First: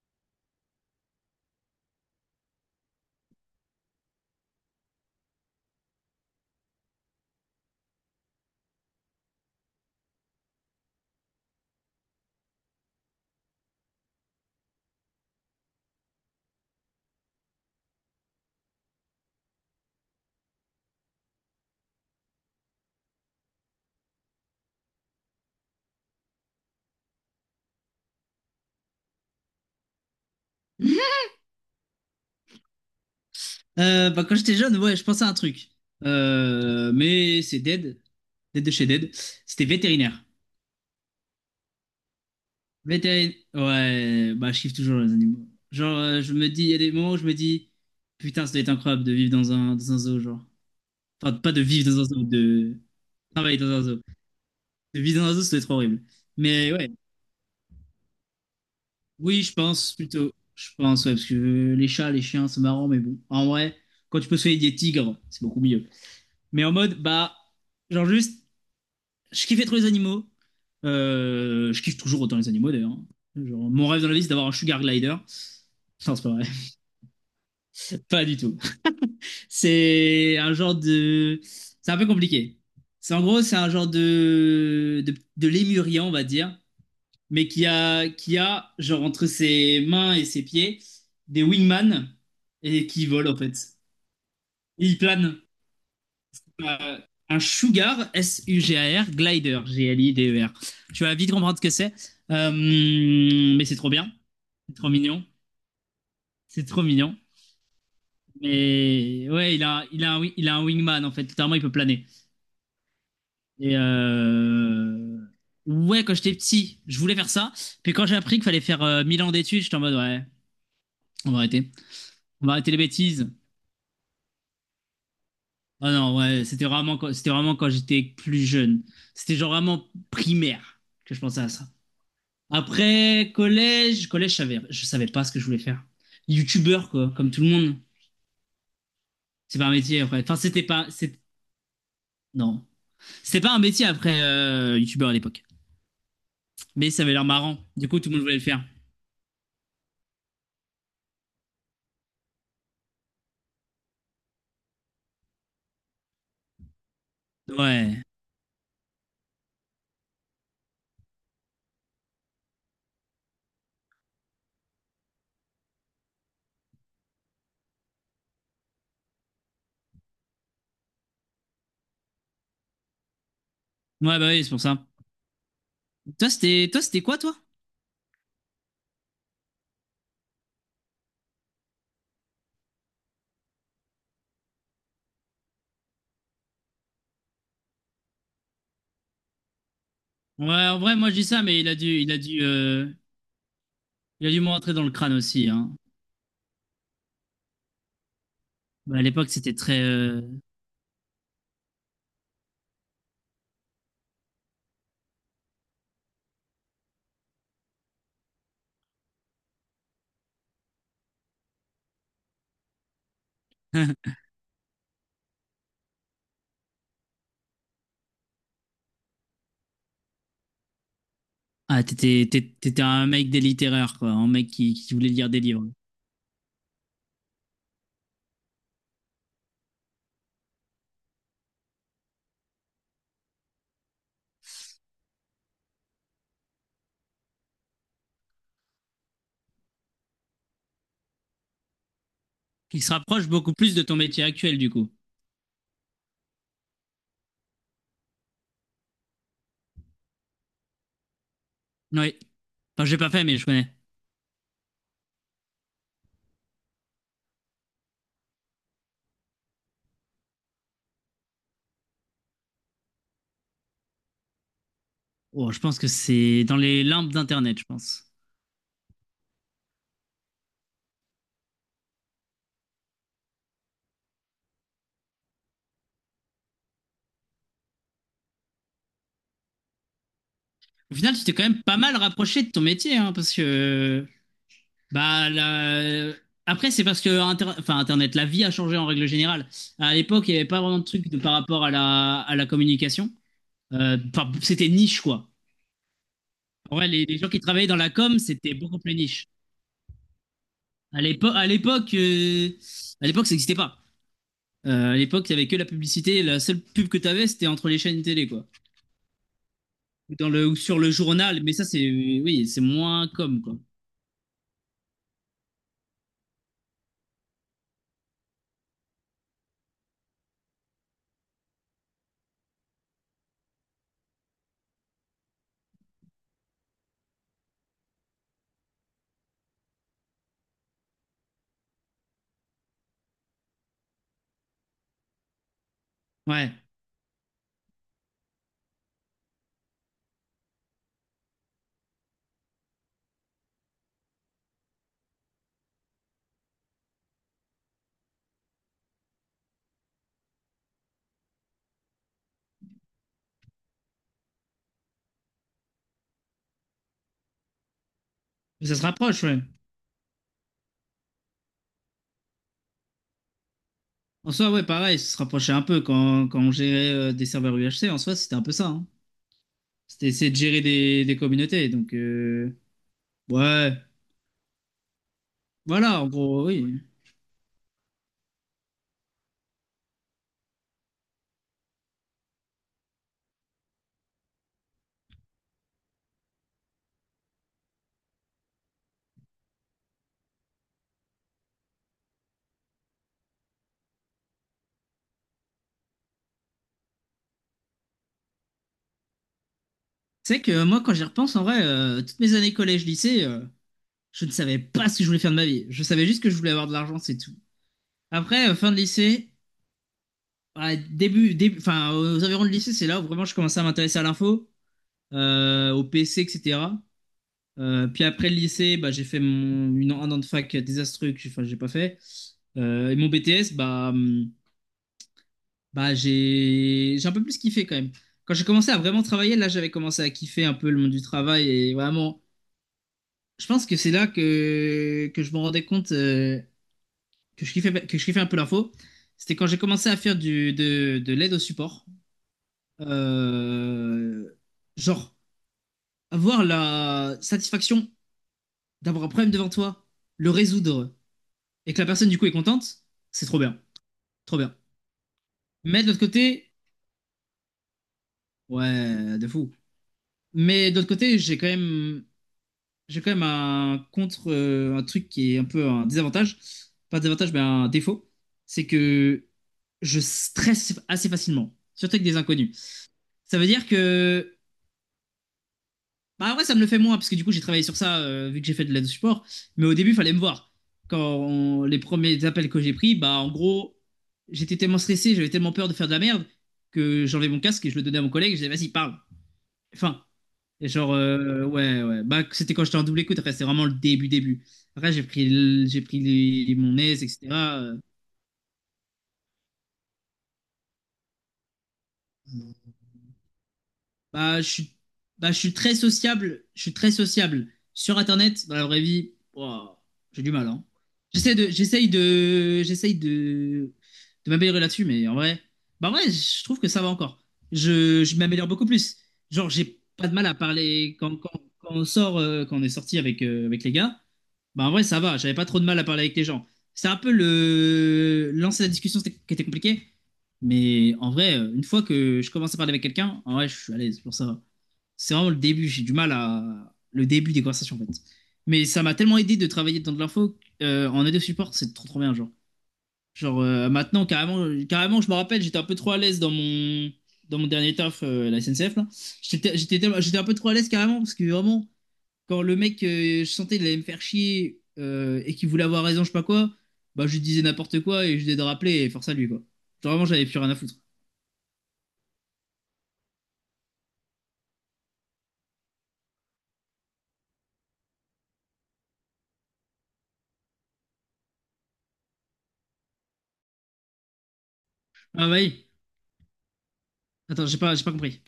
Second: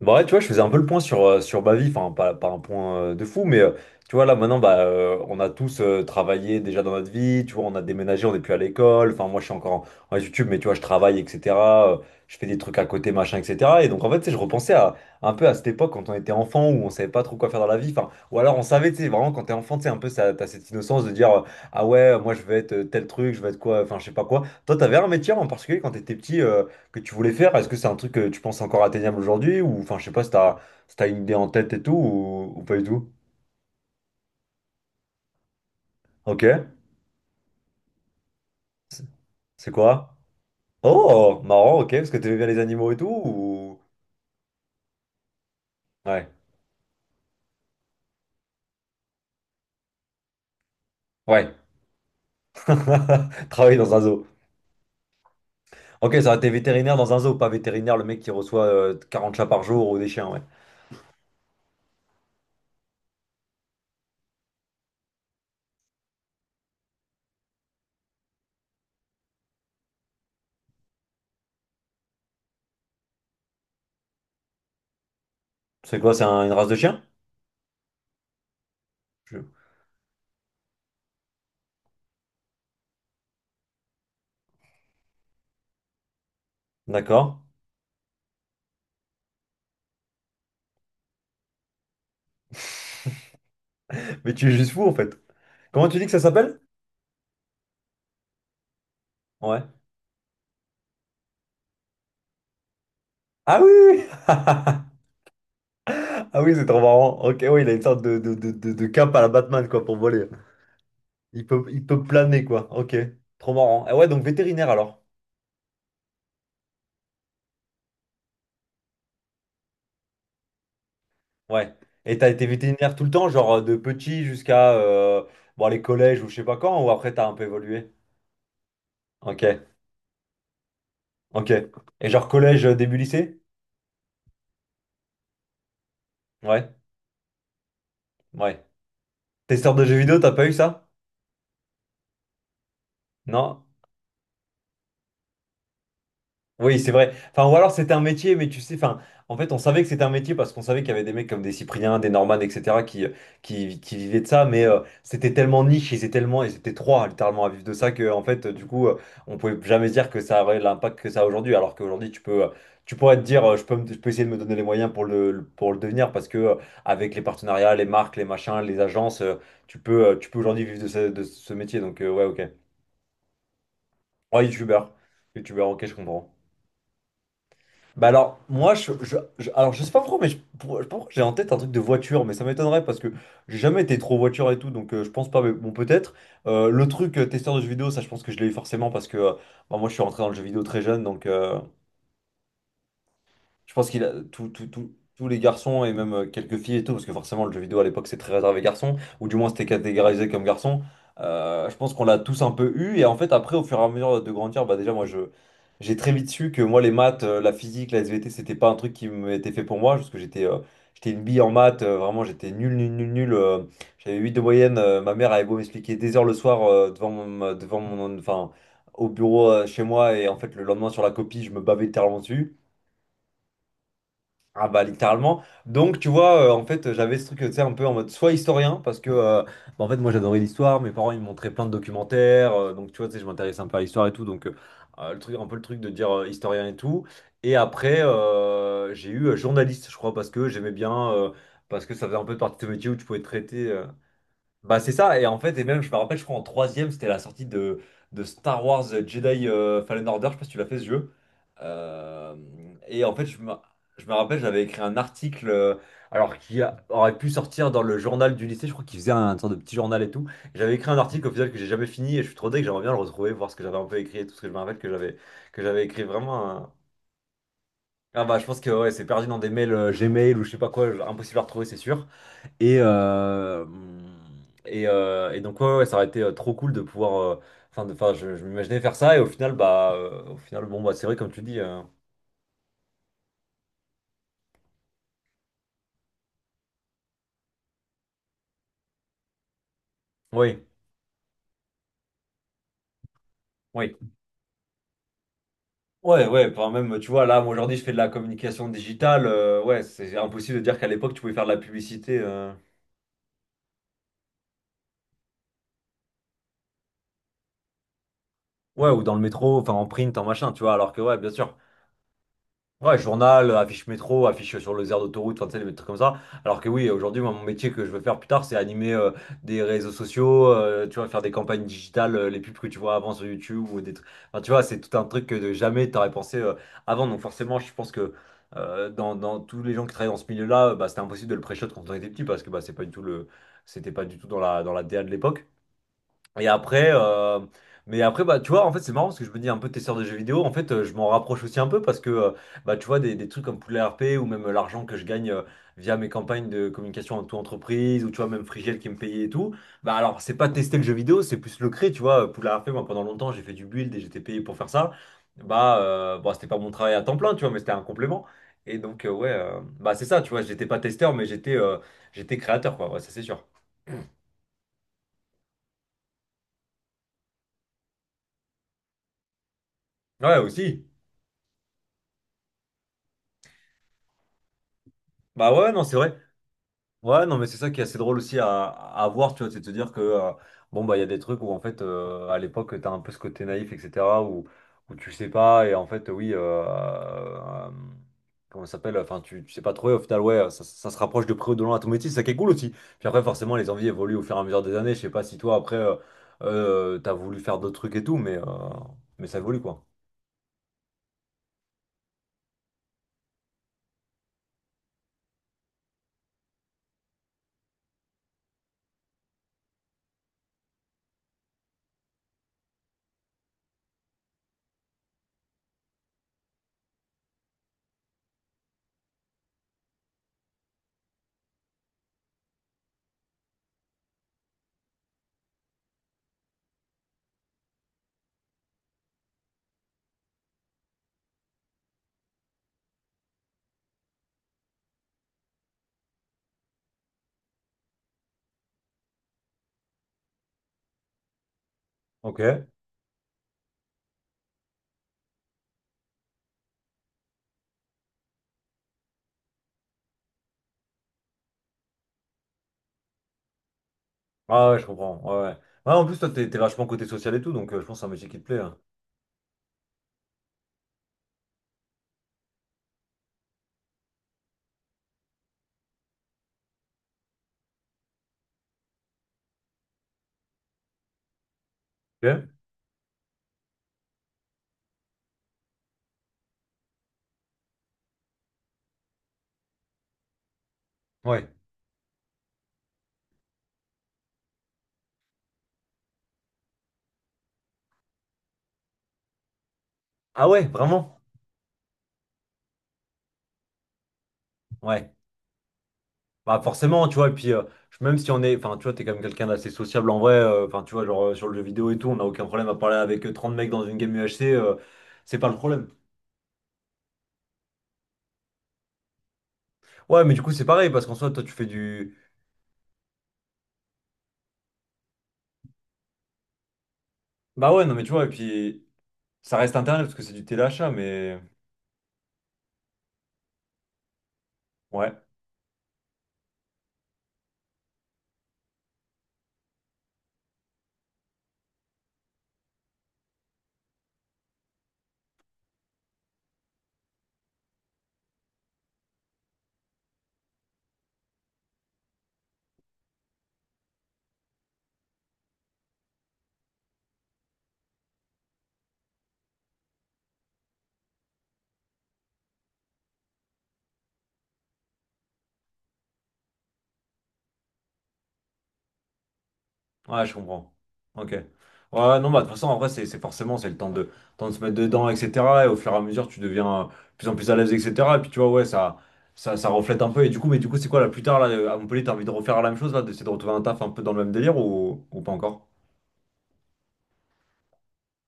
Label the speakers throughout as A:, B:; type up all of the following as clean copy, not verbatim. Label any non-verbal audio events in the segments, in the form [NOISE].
A: Bah ouais, tu vois, je faisais un peu le point sur, sur ma vie, enfin pas un point de fou, mais tu vois, là maintenant, bah, on a tous travaillé déjà dans notre vie, tu vois, on a déménagé, on n'est plus à l'école, enfin moi je suis encore en YouTube, mais tu vois, je travaille, etc. euh, je fais des trucs à côté, machin, etc. Et donc en fait, tu sais, je repensais un peu à cette époque quand on était enfant, où on savait pas trop quoi faire dans la vie, enfin, ou alors on savait, tu sais, vraiment quand t'es enfant, tu sais, un peu, t'as cette innocence de dire, ah ouais, moi je vais être tel truc, je vais être quoi, enfin je sais pas quoi. Toi, t'avais un métier en particulier quand t'étais petit, que tu voulais faire? Est-ce que c'est un truc que tu penses encore atteignable aujourd'hui? Ou enfin, je sais pas si t'as une idée en tête et tout, ou pas du tout.
B: Quand j'étais jeune, ouais, je pensais à un truc.
A: Ok.
B: Mais c'est Dead. Dead de chez
A: C'est
B: Dead. C'était
A: c'est quoi?
B: vétérinaire.
A: Oh, marrant, ok, parce que t'aimais bien les animaux et tout,
B: Vétérinaire.
A: ou...
B: Ouais, bah, je kiffe toujours les animaux. Genre,
A: Ouais.
B: je me dis, il y a des moments où je me dis, putain, ça doit être incroyable de vivre dans un zoo, genre. Enfin, pas
A: Ouais.
B: de vivre dans un zoo, de
A: [LAUGHS]
B: travailler dans
A: Travailler
B: un
A: dans
B: zoo.
A: un zoo.
B: De vivre dans un zoo, ça doit être horrible.
A: Ok, ça aurait été
B: Mais ouais,
A: vétérinaire dans un zoo, pas vétérinaire, le mec qui reçoit 40
B: oui,
A: chats
B: je
A: par jour
B: pense
A: ou des chiens,
B: plutôt.
A: ouais.
B: Je pense, ouais, parce que les chats, les chiens, c'est marrant, mais bon. En vrai, quand tu peux soigner des tigres, c'est beaucoup mieux. Mais en mode, bah, genre juste. Je kiffais trop les animaux. Je kiffe toujours autant les animaux d'ailleurs. Genre, mon rêve dans la vie, c'est d'avoir un sugar glider.
A: C'est quoi,
B: Non, c'est
A: c'est
B: pas vrai.
A: une race de chien?
B: [LAUGHS] Pas du tout.
A: Je-
B: C'est un genre de. C'est un peu compliqué. C'est en gros, c'est un genre de lémurien, on va dire,
A: D'accord.
B: mais qui a genre entre ses mains et ses pieds des wingman et qui vole en fait.
A: [LAUGHS] Mais tu es juste fou,
B: Et
A: en
B: il
A: fait.
B: plane.
A: Comment tu dis que ça s'appelle?
B: euh, un Sugar, S-U-G-A-R, Glider,
A: Ouais.
B: G-L-I-D-E-R. G L I D E R. Tu vas vite comprendre ce que c'est. Euh,
A: Ah
B: mais c'est trop
A: oui!
B: bien.
A: [LAUGHS]
B: C'est trop mignon.
A: Ah oui,
B: C'est
A: c'est trop
B: trop mignon.
A: marrant. Ok, oui, il a une sorte de cape à la
B: Mais ouais,
A: Batman, quoi, pour
B: il, a un,
A: voler.
B: il a un wingman en fait.
A: Il
B: Littéralement, il
A: peut,
B: peut
A: il peut
B: planer.
A: planer, quoi. Ok, trop
B: Et
A: marrant. Ah ouais, donc vétérinaire alors.
B: euh, ouais, quand j'étais petit, je voulais faire ça. Puis quand j'ai appris qu'il fallait faire 1000 ans d'études, j'étais en mode ouais, on va arrêter.
A: Ouais. Et t'as été
B: On va arrêter les
A: vétérinaire tout le temps,
B: bêtises.
A: genre de petit jusqu'à bon, les
B: Ah non,
A: collèges ou je sais
B: ouais,
A: pas
B: c'était
A: quand, ou
B: vraiment,
A: après t'as
B: c'était
A: un peu
B: vraiment quand
A: évolué.
B: j'étais plus jeune. C'était
A: Ok,
B: genre vraiment primaire que je pensais à
A: ok.
B: ça.
A: Et genre collège, début
B: Après,
A: lycée?
B: collège, je savais pas ce que je voulais faire.
A: Ouais,
B: Youtubeur, quoi, comme tout le monde.
A: ouais.
B: C'est pas un
A: Testeur de jeux
B: métier
A: vidéo,
B: après.
A: t'as
B: Enfin,
A: pas eu
B: c'était pas.
A: ça?
B: C'est- Non. C'était pas un
A: Non?
B: métier après youtubeur à l'époque.
A: Oui,
B: Mais
A: c'est
B: ça
A: vrai.
B: avait l'air
A: Enfin, ou
B: marrant.
A: alors
B: Du
A: c'était
B: coup,
A: un
B: tout le monde voulait
A: métier,
B: le
A: mais tu
B: faire.
A: sais, enfin, en fait, on savait que c'était un métier parce qu'on savait qu'il y avait des mecs comme des Cypriens, des Norman, etc., qui, qui vivaient de ça, mais c'était tellement niche, ils étaient trois littéralement à vivre de ça
B: Ouais.
A: que, en fait, du coup, on pouvait jamais se dire que ça aurait l'impact que ça a aujourd'hui, alors qu'aujourd'hui, tu pourrais te dire, je peux essayer de me donner les moyens pour pour le devenir parce que, avec les partenariats, les marques, les machins, les agences, tu peux aujourd'hui vivre de ce métier, donc, ouais, ok.
B: Ouais, bah
A: Ouais,
B: oui, c'est pour ça.
A: youtubeur, youtubeur, ok, je
B: Toi,
A: comprends.
B: c'était toi, c'était quoi, toi?
A: Bah alors, moi, alors, je sais pas pourquoi, je sais pas pourquoi j'ai en tête un truc de voiture, mais ça m'étonnerait parce que j'ai jamais été trop voiture et tout, donc je pense pas, mais bon, peut-être. Le truc testeur de jeux vidéo, ça, je pense que je l'ai eu forcément parce que bah, moi, je suis rentré dans le jeu
B: Ouais,
A: vidéo
B: en
A: très
B: vrai,
A: jeune,
B: moi, je dis
A: donc.
B: ça, mais
A: Je pense qu'il a
B: il a dû me rentrer dans le crâne
A: tous les
B: aussi, hein.
A: garçons et même quelques filles et tout, parce que forcément le jeu vidéo à l'époque c'est très réservé garçons,
B: Bah, à
A: ou
B: l'époque,
A: du moins
B: c'était
A: c'était
B: très.
A: catégorisé comme garçon. Je pense qu'on l'a tous un peu eu, et en fait après au fur et à mesure de grandir, bah déjà moi je j'ai très vite su que moi les maths, la physique, la SVT c'était pas un truc qui m'était fait pour moi, parce que j'étais une bille en maths, vraiment j'étais nul, nul, nul, nul. J'avais
B: [LAUGHS]
A: 8 de moyenne, ma mère avait beau m'expliquer des heures le soir enfin, au bureau chez moi, et en fait le lendemain sur la copie je me
B: Ah,
A: bavais littéralement
B: t'étais
A: dessus.
B: t'étais un mec des littéraires, quoi. Un mec
A: Ah bah
B: qui voulait lire des
A: littéralement.
B: livres.
A: Donc tu vois, en fait, j'avais ce truc, tu sais, un peu en mode soit historien, parce que bah, en fait moi j'adorais l'histoire, mes parents ils me montraient plein de documentaires, donc tu vois, tu sais, je m'intéressais un peu à l'histoire et tout, donc le truc, un peu le truc de dire historien et tout. Et après j'ai eu journaliste, je crois, parce que j'aimais bien, parce que ça faisait un peu partie de ce
B: Qui
A: métier
B: se
A: où tu pouvais
B: rapproche beaucoup
A: traiter.
B: plus de ton métier actuel, du
A: Bah
B: coup.
A: c'est ça, et en fait, et même je me rappelle, je crois en troisième, c'était la sortie de Star Wars Jedi Fallen Order, je sais pas si tu l'as fait ce jeu.
B: Oui.
A: Euh,
B: Enfin, j'ai
A: et
B: pas
A: en
B: fait,
A: fait,
B: mais
A: je
B: je
A: me,
B: connais.
A: je me rappelle, j'avais écrit un article, alors aurait pu sortir dans le journal du lycée, je crois qu'il faisait sorte de petit journal et tout. J'avais écrit un article au final que j'ai jamais fini, et je suis trop deg, j'aimerais bien le retrouver, voir ce que j'avais un peu écrit et tout, ce que je me rappelle que j'avais
B: Oh, je
A: que
B: pense
A: j'avais
B: que
A: écrit
B: c'est
A: vraiment
B: dans les limbes d'Internet, je pense.
A: Ah bah je pense que ouais, c'est perdu dans des mails Gmail ou je sais pas quoi, impossible à retrouver, c'est sûr. Et, euh, et donc, ouais, ouais, ça aurait été trop cool de pouvoir. Enfin, enfin, je m'imaginais faire ça, et au final, bah, au final, bon, bah,
B: Au
A: c'est
B: final,
A: vrai,
B: tu
A: comme
B: t'es
A: tu
B: quand
A: dis.
B: même pas mal rapproché de ton métier, hein, parce que bah la- après, c'est parce que enfin, Internet, la vie a changé en règle générale. À l'époque, il n'y avait pas
A: Oui,
B: vraiment de truc de, par rapport à la communication.
A: oui.
B: C'était niche, quoi.
A: Ouais, ouais, enfin,
B: En vrai,
A: même,
B: les,
A: tu
B: les
A: vois,
B: gens
A: là,
B: qui
A: moi,
B: travaillaient dans
A: aujourd'hui, je
B: la
A: fais de la
B: com, c'était
A: communication
B: beaucoup plus
A: digitale.
B: niche.
A: Ouais, c'est impossible de dire qu'à
B: À
A: l'époque, tu pouvais
B: l'époque,
A: faire
B: à
A: de la
B: l'époque,
A: publicité.
B: euh, à l'époque, ça n'existait pas. À l'époque, il n'y avait que la publicité. La seule pub que tu avais, c'était entre les chaînes télé, quoi.
A: Ouais, ou dans le métro, enfin, en
B: Ou
A: print, en
B: dans le,
A: machin,
B: ou
A: tu vois,
B: sur le
A: alors que, ouais, bien
B: journal, mais
A: sûr.
B: ça, c'est oui, c'est
A: Ouais,
B: moins comme,
A: journal,
B: quoi.
A: affiche métro, affiche sur les aires d'autoroute, enfin, tu sais, des trucs comme ça. Alors que oui, aujourd'hui, moi, mon métier que je veux faire plus tard, c'est animer des réseaux sociaux, tu vois, faire des campagnes digitales, les pubs que tu vois avant sur YouTube ou des trucs. Enfin, tu vois, c'est tout un truc que de jamais t'aurais pensé avant. Donc forcément, je pense que dans tous les gens qui travaillent dans ce milieu-là, bah, c'était impossible de le pré-shot quand on était petit parce que bah, c'est pas du tout le... c'était pas du tout dans la DA de l'époque. Et
B: Ouais,
A: après, euh, mais après, bah, tu vois, en fait, c'est marrant parce que je me dis un peu testeur de jeux vidéo. En fait, je m'en rapproche aussi un peu parce que, bah, tu vois, des trucs comme Poulet RP ou même l'argent que je gagne via mes campagnes de communication en toute entreprise ou tu vois, même Frigel qui me payait et tout. Bah, alors, c'est pas tester le jeu vidéo, c'est plus le créer, tu vois. Poulet RP, moi, pendant longtemps, j'ai fait du build et j'étais payé pour faire ça. Bah, bon, c'était pas mon travail à temps plein, tu vois, mais c'était un complément.
B: mais ça
A: Et
B: se
A: donc,
B: rapproche,
A: ouais,
B: ouais.
A: bah, c'est ça, tu vois, j'étais pas testeur, mais j'étais créateur, quoi, ouais, ça c'est sûr.
B: En soi, ouais, pareil, ça se rapprochait un peu quand, quand on gérait des serveurs UHC, en soi, c'était un peu ça, hein. C'était essayer de
A: Ouais,
B: gérer
A: aussi.
B: des communautés, donc ouais,
A: Bah, ouais, non, c'est
B: voilà, en
A: vrai.
B: gros, oui.
A: Ouais, non, mais c'est ça qui est assez drôle aussi à voir, tu vois, c'est de te dire que, bon, bah, il y a des trucs où, en fait, à l'époque, t'as un peu ce côté naïf, etc., où, où tu sais pas, et en fait, oui, comment ça s'appelle, enfin, tu sais pas trop, et au final, ouais, ça se rapproche de près ou de loin à ton métier, c'est ça qui est cool aussi. Puis après, forcément, les envies évoluent au fur et à mesure des années, je sais pas si toi, après, t'as voulu faire d'autres trucs et tout, mais ça évolue, quoi.
B: C'est vrai que moi, quand j'y repense, en vrai, toutes mes années collège-lycée, je ne savais pas ce que je voulais faire de ma vie. Je savais juste que je voulais avoir de l'argent, c'est tout. Après, fin de lycée, ouais, début, enfin, aux environs de lycée, c'est là où vraiment je commençais à m'intéresser à l'info. Au PC, etc. Puis après le lycée, bah, j'ai fait un an de fac désastreux que j'ai enfin, j'ai pas fait. Et mon BTS, bah, bah, j'ai un peu plus kiffé quand même. Quand j'ai commencé à vraiment travailler, là j'avais commencé à kiffer un peu le monde du travail et vraiment, je pense que c'est là que je me rendais compte que je kiffais un peu l'info. C'était quand j'ai commencé à faire de l'aide au support.
A: Ok.
B: Euh, genre, avoir la satisfaction d'avoir un problème devant toi, le résoudre, et que la personne du coup est contente, c'est trop bien. Trop bien.
A: Ah ouais, je comprends, ouais, ouais.
B: Mais de
A: Ouais,
B: l'autre
A: en plus, toi, t'es
B: côté,
A: t'es vachement côté social et tout, donc je pense que c'est un métier qui te plaît, hein.
B: ouais, de fou. Mais de l'autre côté, j'ai quand même un contre, un truc qui est un peu un désavantage. Pas un désavantage, mais un défaut. C'est que je stresse assez facilement, surtout avec des
A: Ok.
B: inconnus. Ça veut dire que bah ouais, ça me le fait moins, parce que du coup, j'ai travaillé sur ça, vu que j'ai fait de l'aide au support. Mais au début, il fallait me voir.
A: Ouais.
B: Les premiers appels que j'ai pris, bah en gros, j'étais tellement stressé, j'avais tellement peur de faire de la merde, que j'enlevais mon casque et je le donnais à mon collègue, et je disais, vas-y, parle. Enfin,
A: Ah ouais, vraiment?
B: ouais, ouais. Bah, c'était quand j'étais en double écoute, après, c'était vraiment le début. Après,
A: Ouais.
B: j'ai pris
A: Bah
B: mon aise,
A: forcément, tu vois, et puis
B: etc. euh,
A: même si on est, enfin tu vois, t'es quand même quelqu'un d'assez sociable en vrai, enfin tu vois, genre sur le jeu vidéo et tout, on n'a aucun problème à parler avec 30 mecs dans une game
B: Je
A: UHC,
B: suis, bah,
A: c'est
B: je
A: pas
B: suis
A: le
B: très
A: problème.
B: sociable. Je suis très sociable. Sur Internet, dans la vraie vie, ouah, j'ai
A: Ouais,
B: du
A: mais du
B: mal,
A: coup c'est
B: hein.
A: pareil, parce qu'en soi,
B: J'essaie
A: toi
B: de,
A: tu fais
B: j'essaye
A: du...
B: de, j'essaye De m'améliorer là-dessus, mais en vrai, bah ouais, je trouve que ça va encore.
A: Bah ouais, non mais tu
B: Je
A: vois, et
B: m'améliore beaucoup
A: puis
B: plus. Genre,
A: ça reste
B: j'ai
A: internet
B: pas
A: parce
B: de
A: que
B: mal
A: c'est
B: à
A: du téléachat,
B: parler
A: mais...
B: quand on sort, quand on est sorti avec, avec les gars. Bah, en vrai, ça
A: Ouais.
B: va, j'avais pas trop de mal à parler avec les gens. C'est un peu le lancer la discussion c'était- qui était compliqué, mais en vrai, une fois que je commence à parler avec quelqu'un, en vrai, je suis à l'aise pour ça. C'est vraiment le début, j'ai du mal à le début des conversations en fait. Mais ça m'a tellement aidé de travailler dans de l'info en aide au support, c'est trop trop bien genre. Genre maintenant carrément, je me rappelle, j'étais un peu trop à l'aise dans mon dernier taf à la SNCF là. J'étais un peu trop à l'aise carrément parce que vraiment quand le mec, je sentais qu'il allait me faire chier et qu'il voulait avoir raison, je sais pas quoi, bah je lui disais n'importe quoi et je lui disais de rappeler et force à lui, quoi. Genre, vraiment,
A: Ouais,
B: j'avais
A: je
B: plus rien à
A: comprends.
B: foutre.
A: Ok. Ouais, non, bah, de toute façon, en vrai, c'est forcément, c'est le temps de se mettre dedans, etc. Et au fur et à mesure, tu deviens de plus en plus à l'aise, etc. Et puis, tu vois, ouais, ça reflète un peu. Mais du coup, c'est quoi, là, plus tard, là, à Montpellier, t'as envie de refaire la même chose, là, d'essayer de retrouver un taf un peu dans le même délire ou
B: Ah
A: pas encore?
B: oui. Attends, j'ai pas compris.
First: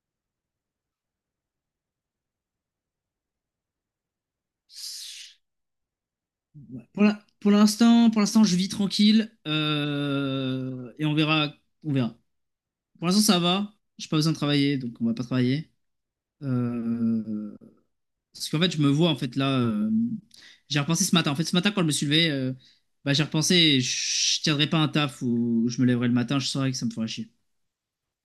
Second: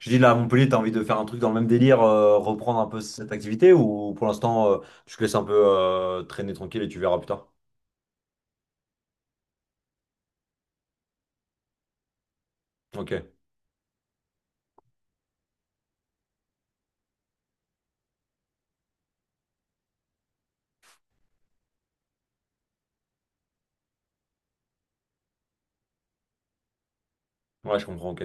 A: Je dis, là, à Montpellier, t'as envie de faire un truc dans le même délire, reprendre un peu cette activité ou pour l'instant, tu te laisses un peu traîner tranquille et
B: Ouais.
A: tu verras plus tard?
B: Pour l'instant, je vis tranquille et on verra, on verra. Pour l'instant,
A: Ok.
B: ça va. J'ai pas besoin de travailler, donc on va pas travailler. Euh, Parce qu'en fait, je me vois, en fait, là, j'ai repensé ce matin. En fait, ce matin, quand je me suis levé, j'ai repensé, je tiendrais pas un taf où je me lèverais le matin, je saurais que ça me ferait chier.
A: Ouais, je comprends, ok.